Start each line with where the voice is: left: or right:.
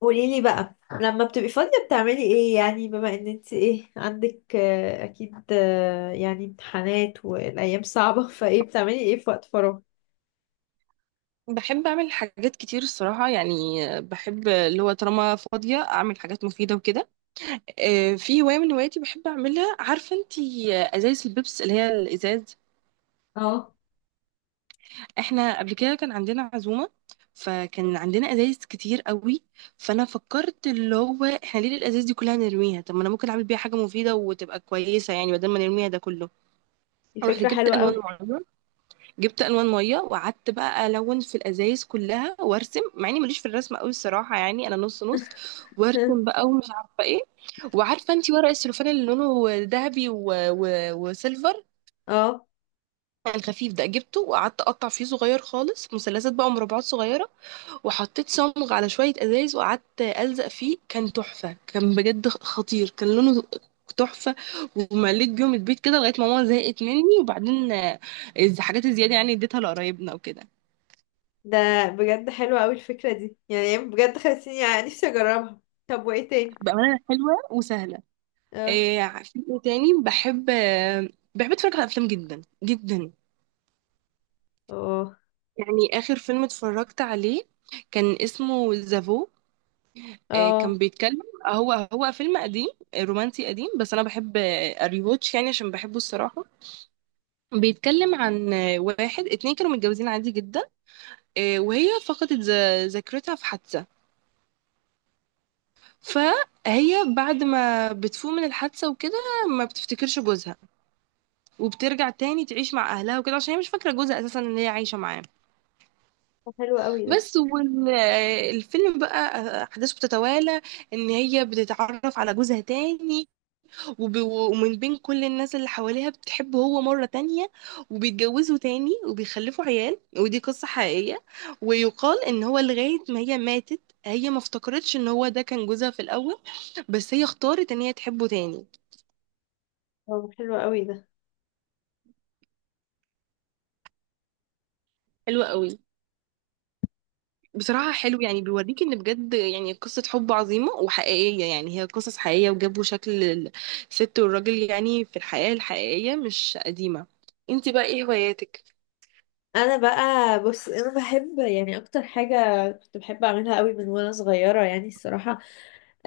left: قولي لي بقى. لما بتبقي فاضية بتعملي ايه؟ يعني بما ان انت ايه عندك اكيد يعني امتحانات والايام صعبة فايه بتعملي ايه في وقت فراغ؟
right: بحب اعمل حاجات كتير الصراحه يعني. بحب اللي هو طالما فاضيه اعمل حاجات مفيده وكده. في هوايه من هواياتي بحب اعملها، عارفه انتي، ازايز البيبس اللي هي الازاز. احنا قبل كده كان عندنا عزومه، فكان عندنا ازايز كتير قوي. فانا فكرت اللي هو احنا ليه الازايز دي كلها نرميها؟ طب ما انا ممكن اعمل بيها حاجه مفيده وتبقى كويسه، يعني بدل ما نرميها ده كله.
left: دي
right: رحت
left: فكرة
right: جبت
left: حلوة
right: الوان
left: قوي.
right: معينه، جبت الوان ميه وقعدت بقى الون في الازايز كلها وارسم، مع اني ماليش في الرسم قوي الصراحه، يعني انا نص نص، وارسم بقى ومش عارفه ايه. وعارفه انت ورق السلوفان اللي لونه ذهبي وسيلفر،
left: اه،
right: الخفيف ده، جبته وقعدت اقطع فيه صغير خالص، مثلثات بقى ومربعات صغيره، وحطيت صمغ على شويه ازايز وقعدت الزق فيه. كان تحفه، كان بجد خطير، كان لونه تحفه. ومليت بيهم البيت كده لغايه ما ماما زهقت مني، وبعدين الحاجات الزياده يعني اديتها لقرايبنا وكده.
left: ده بجد حلوة قوي الفكرة دي، يعني بجد خلتيني يعني نفسي اجربها. طب وايه تاني؟
right: بأمانة حلوة وسهلة.
left: اه.
right: إيه عارفين إيه تاني، بحب أتفرج على أفلام جدا جدا.
left: اه.
right: يعني آخر فيلم اتفرجت عليه كان اسمه زافو. إيه
left: اه.
right: كان بيتكلم، هو فيلم قديم، رومانسي قديم، بس أنا بحب أريواتش، يعني عشان بحبه الصراحة. بيتكلم عن واحد اتنين كانوا متجوزين عادي جدا، وهي فقدت ذاكرتها في حادثة. فهي بعد ما بتفوق من الحادثة وكده ما بتفتكرش جوزها، وبترجع تاني تعيش مع اهلها وكده، عشان هي مش فاكره جوزها اساسا ان هي عايشه معاه.
left: طب حلو قوي ده.
right: بس والفيلم بقى احداثه بتتوالى ان هي بتتعرف على جوزها تاني، ومن بين كل الناس اللي حواليها بتحبه هو مره تانية، وبيتجوزوا تاني وبيخلفوا عيال، ودي قصه حقيقيه. ويقال ان هو لغايه ما هي ماتت، هي ما افتكرتش ان هو ده كان جوزها في الاول، بس هي اختارت ان هي تحبه تاني.
left: اه حلو قوي ده.
right: حلوه قوي. بصراحة حلو، يعني بيوريك ان بجد يعني قصة حب عظيمة وحقيقية، يعني هي قصص حقيقية وجابوا شكل الست والراجل، يعني في الحياة الحقيقية مش قديمة. انت بقى ايه هواياتك؟
left: انا بقى، بص، انا بحب يعني اكتر حاجة كنت بحب اعملها قوي من وانا صغيرة يعني الصراحة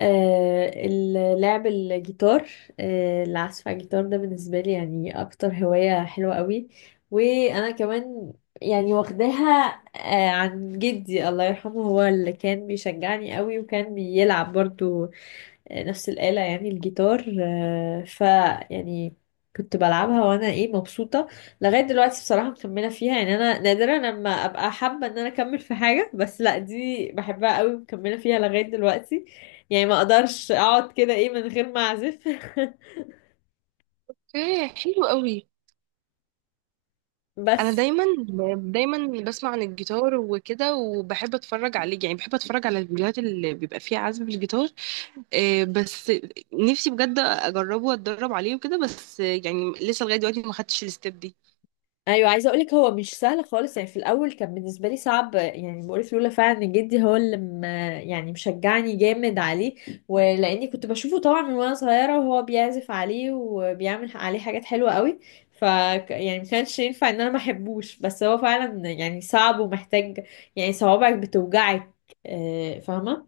left: لعب الجيتار. العزف على الجيتار ده بالنسبة لي يعني أكتر هواية حلوة قوي. وأنا كمان يعني واخداها عن جدي الله يرحمه، هو اللي كان بيشجعني قوي وكان بيلعب برضو نفس الآلة يعني الجيتار. آه، ف يعني كنت بلعبها وانا ايه مبسوطة. لغاية دلوقتي بصراحة مكملة فيها، يعني انا نادرا لما ابقى حابة ان انا اكمل في حاجة، بس لا دي بحبها قوي ومكملة فيها لغاية دلوقتي. يعني ما اقدرش اقعد كده ايه من غير ما اعزف.
right: ايه حلو قوي. انا
left: بس.
right: دايما دايما بسمع عن الجيتار وكده وبحب اتفرج عليه، يعني بحب اتفرج على الفيديوهات اللي بيبقى فيها عزف بالجيتار. إيه، بس نفسي بجد اجربه واتدرب عليه وكده، بس يعني لسه لغاية دلوقتي ما خدتش الستيب دي.
left: ايوه، عايزه اقولك هو مش سهل خالص، يعني في الاول كان بالنسبه لي صعب. يعني بقولك لولا فعلا ان جدي هو يعني مشجعني جامد عليه، ولاني كنت بشوفه طبعا من وانا صغيره وهو بيعزف عليه وبيعمل عليه حاجات حلوه قوي. ف يعني ما كانش ينفع ان انا ما احبوش، بس هو فعلا يعني صعب ومحتاج، يعني صوابعك بتوجعك. فاهمه.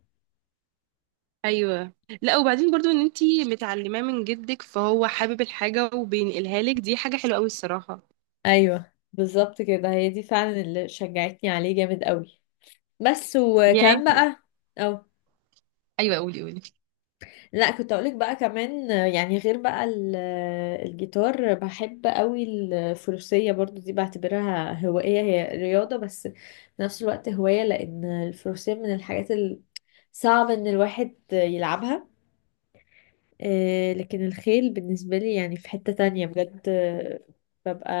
right: ايوه. لا، وبعدين برضو ان انتي متعلماه من جدك، فهو حابب الحاجه وبينقلها لك، دي حاجه حلوه قوي الصراحه
left: ايوه بالظبط كده، هي دي فعلا اللي شجعتني عليه جامد قوي. بس. وكمان
right: يعني.
left: بقى اه،
right: ايوه قولي قولي.
left: لا كنت اقولك بقى كمان يعني غير بقى الجيتار بحب قوي الفروسية برضو، دي بعتبرها هواية، هي رياضة بس في نفس الوقت هواية لان الفروسية من صعب ان الواحد يلعبها. لكن الخيل بالنسبة لي يعني في حتة تانية بجد، ببقى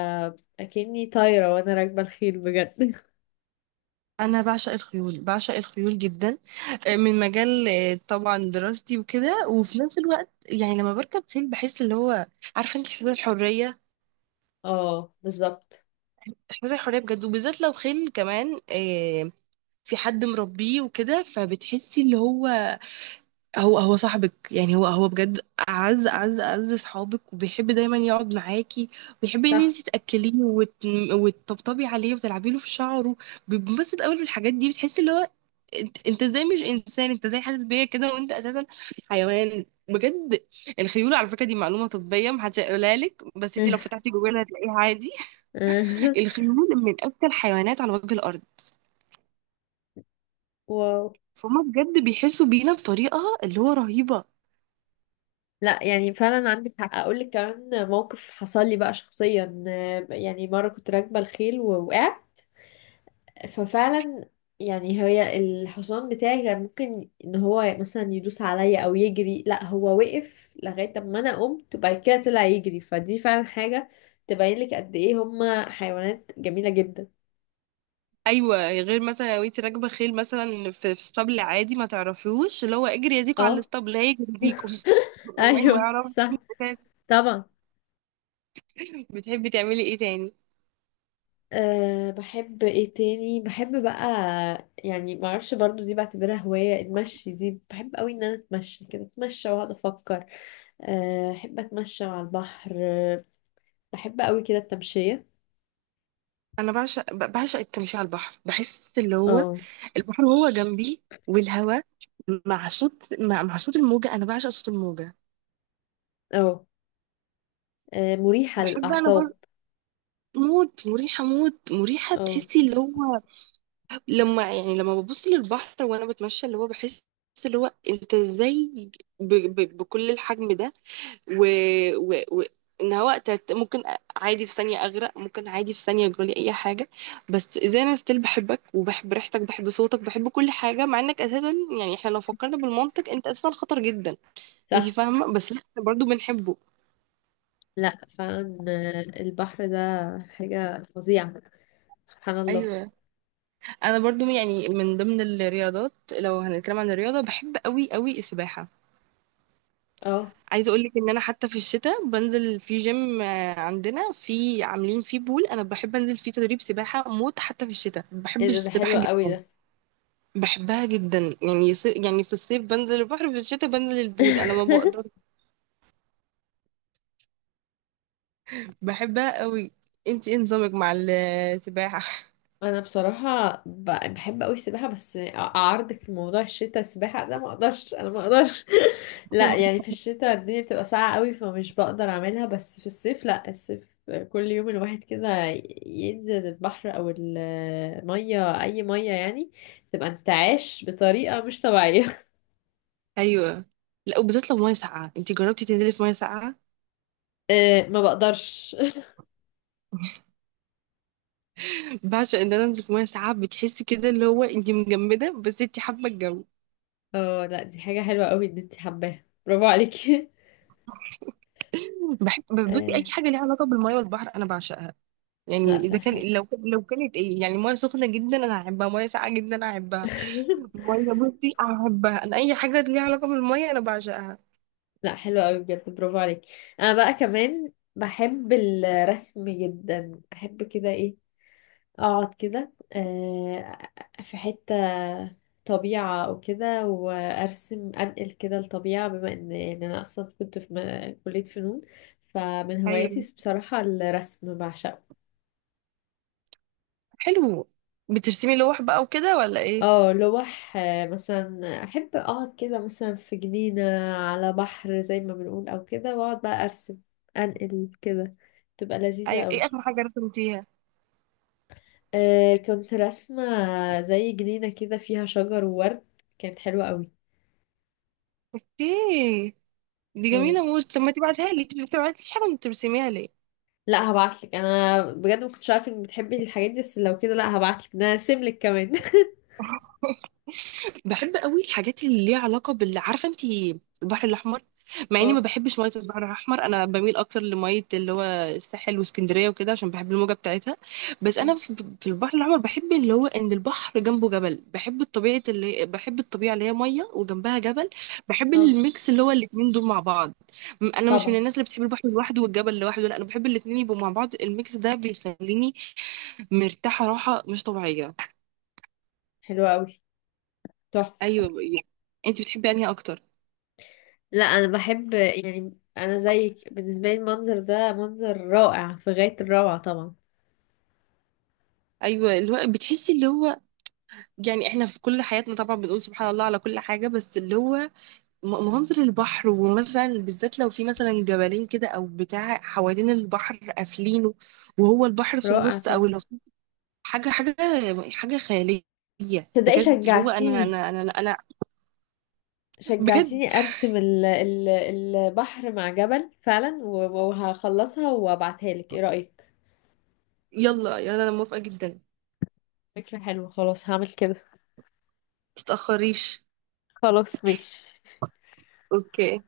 left: اكني طايرة وانا راكبة الخيل بجد.
right: انا بعشق الخيول بعشق الخيول جدا، من مجال طبعا دراستي وكده، وفي نفس الوقت يعني لما بركب خيل بحس اللي هو، عارفه انت، احساس الحريه،
left: اه بالظبط.
right: احساس الحريه بجد، وبالذات لو خيل كمان في حد مربيه وكده، فبتحسي اللي هو هو صاحبك، يعني هو بجد اعز اعز اعز صحابك، وبيحب دايما يقعد معاكي وبيحب ان
left: صح.
right: انت تاكليه وتطبطبي عليه وتلعبي له في شعره، بينبسط قوي بالحاجات دي. بتحسي اللي هو انت ازاي مش انسان، انت ازاي حاسس بيا كده وانت اساسا حيوان بجد. الخيول، على فكره، دي معلومه طبيه محدش هيقولها لك، بس انت لو فتحتي جوجل هتلاقيها عادي. الخيول من اذكى الحيوانات على وجه الارض،
left: و...
right: فهم بجد بيحسوا بينا بطريقه اللي هو رهيبه.
left: لا يعني فعلا عندك حق، اقول لك كمان موقف حصل لي بقى شخصيا. يعني مره كنت راكبه الخيل ووقعت. ففعلا يعني الحصان بتاعي كان ممكن ان هو مثلا يدوس عليا او يجري. لا، هو وقف لغايه ما انا قمت وبعد كده طلع يجري. فدي فعلا حاجه تبين لك قد ايه هما حيوانات جميله جدا.
right: ايوه، غير مثلا لو انت راكبه خيل مثلا في اسطبل عادي ما تعرفيهوش، اللي هو اجري يا زيكو على
left: اه.
right: الاسطبل هيجري يزيكو. والله ما
left: ايوه
right: يعرف.
left: صح. طبعا.
right: بتحبي تعملي ايه تاني؟
left: أه بحب ايه تاني؟ بحب بقى، يعني معرفش برضو دي بعتبرها هواية، المشي دي بحب قوي ان انا اتمشى كده، اتمشى واقعد افكر. أه احب اتمشى على البحر. بحب قوي كده التمشية.
right: انا بعشق بعشق التمشي على البحر، بحس اللي هو
left: اه.
right: البحر هو جنبي والهواء، مع صوت مع صوت الموجه، انا بعشق صوت الموجه.
left: اه. أه، مريحة
right: بحب انا
left: للأعصاب.
right: برضه. موت مريحه موت مريحه،
left: اه
right: تحسي اللي هو لما، يعني لما ببص للبحر وانا بتمشى اللي هو بحس، اللي هو انت ازاي بكل الحجم ده، و... و... و... ان هو ممكن عادي في ثانيه اغرق، ممكن عادي في ثانيه يجرالي اي حاجه، بس زي انا ستيل بحبك وبحب ريحتك، بحب صوتك، بحب كل حاجه مع انك اساسا، يعني احنا لو فكرنا بالمنطق انت اساسا خطر جدا. انت
left: صح.
right: فاهمه، بس لا، احنا برضو بنحبه.
left: لا فعلا أه، البحر ده حاجة فظيعة، سبحان الله.
right: ايوه. انا برضو، يعني من ضمن الرياضات، لو هنتكلم عن الرياضه، بحب قوي قوي السباحه.
left: اه.
right: عايزه اقول لك ان انا حتى في الشتاء بنزل في جيم عندنا، في عاملين فيه بول، انا بحب انزل فيه تدريب سباحه موت، حتى في الشتاء
left: ايه
right: بحب
left: ده، ده حلو
right: السباحه
left: قوي
right: جدا.
left: ده.
right: بحبها جدا، يعني يعني في الصيف بنزل البحر، في الشتاء بنزل البول، انا ما بقدر. بحبها قوي. انت ايه نظامك مع السباحه؟
left: انا بصراحه بحب قوي السباحه، بس اعارضك في موضوع الشتاء. السباحه ده ما اقدرش، انا ما اقدرش. لا يعني في الشتاء الدنيا بتبقى ساقعه قوي، فمش بقدر اعملها. بس في الصيف لا، الصيف كل يوم الواحد كده ينزل البحر او الميه، اي ميه يعني تبقى انتعاش بطريقه مش طبيعيه.
right: ايوه، لا وبالذات لو ميه ساقعه، انت جربتي تنزلي في ميه ساقعه؟
left: ما بقدرش.
right: بعشق ان انا انزل في ميه ساقعه، بتحسي كده اللي هو انت مجمده بس انت حابه الجو.
left: اه لا دي حاجه حلوه قوي ان انت حباها، برافو عليكي.
right: بحب، بصي، اي
left: آه.
right: حاجه ليها علاقه بالميه والبحر انا بعشقها. يعني
left: لا ده
right: اذا
left: حلو.
right: كان لو كانت ايه، يعني ميه سخنه جدا انا احبها، ميه ساقعه جدا انا احبها. ميه، بصي، احبها انا، اي حاجه ليها علاقه بالميه انا بعشقها.
left: لا حلو قوي بجد، برافو عليك. انا بقى كمان بحب الرسم جدا، احب كده ايه، اقعد كده في حتة طبيعة او كده وارسم، انقل كده الطبيعة، بما ان يعني انا اصلا كنت في كلية فنون. فمن
right: ايوه
left: هواياتي بصراحة الرسم، بعشقه.
right: حلو. بترسمي لوح بقى وكده ولا ايه؟
left: اه لوح. مثلا احب اقعد كده مثلا في جنينة على بحر زي ما بنقول او كده، واقعد بقى ارسم، انقل كده. تبقى لذيذة
right: ايوه، ايه
left: قوي.
right: اخر حاجه رسمتيها؟
left: آه كنت راسمة زي جنينة كده فيها شجر وورد، كانت حلوة قوي.
right: اوكي، دي
left: اه
right: جميله موت، طب ما تبعتها لي انت، ما بتبعتليش حاجه وانت بترسميها ليه؟
left: لا هبعتلك، انا بجد ما كنتش عارفة انك بتحبي الحاجات دي، بس لو كده لا هبعتلك ده انا هرسملك كمان.
right: بحب قوي الحاجات اللي ليها علاقه بال، عارفه انت، البحر الاحمر، مع اني ما
left: اه.
right: بحبش ميه البحر الاحمر، انا بميل اكتر لميه اللي هو الساحل واسكندريه وكده، عشان بحب الموجه بتاعتها. بس
left: أم.
right: انا في البحر الاحمر بحب اللي هو ان البحر جنبه جبل، بحب الطبيعه، اللي بحب الطبيعه اللي هي ميه وجنبها جبل، بحب
left: اه
right: الميكس اللي هو الاتنين دول مع بعض. انا مش من
left: طبعا.
right: الناس اللي بتحب البحر لوحده والجبل لوحده، لا انا بحب الاتنين يبقوا مع بعض، الميكس ده بيخليني مرتاحه راحه مش طبيعيه.
left: حلوة قوي. تحفة.
right: ايوه يعني. انت بتحبي انهي اكتر؟
left: لا انا بحب، يعني انا زيك بالنسبة لي المنظر ده منظر رائع في غاية الروعة طبعا.
right: ايوه اللي هو بتحسي اللي هو، يعني احنا في كل حياتنا طبعا بنقول سبحان الله على كل حاجه، بس اللي هو منظر البحر، ومثلا بالذات لو في مثلا جبلين كده او بتاع حوالين البحر قافلينه وهو البحر في
left: رائع
right: النص، او لو
left: طبعا.
right: في حاجه حاجه حاجه خياليه
left: تصدقي
right: بجد، اللي هو انا
left: شجعتيني،
right: انا انا انا بجد
left: شجعتيني ارسم البحر مع جبل فعلا، وهخلصها وابعتها لك، ايه رأيك؟
right: يلا يلا انا موافقه جدا.
left: فكرة حلوة، خلاص هعمل كده.
right: متتاخريش.
left: خلاص ماشي.
right: اوكي.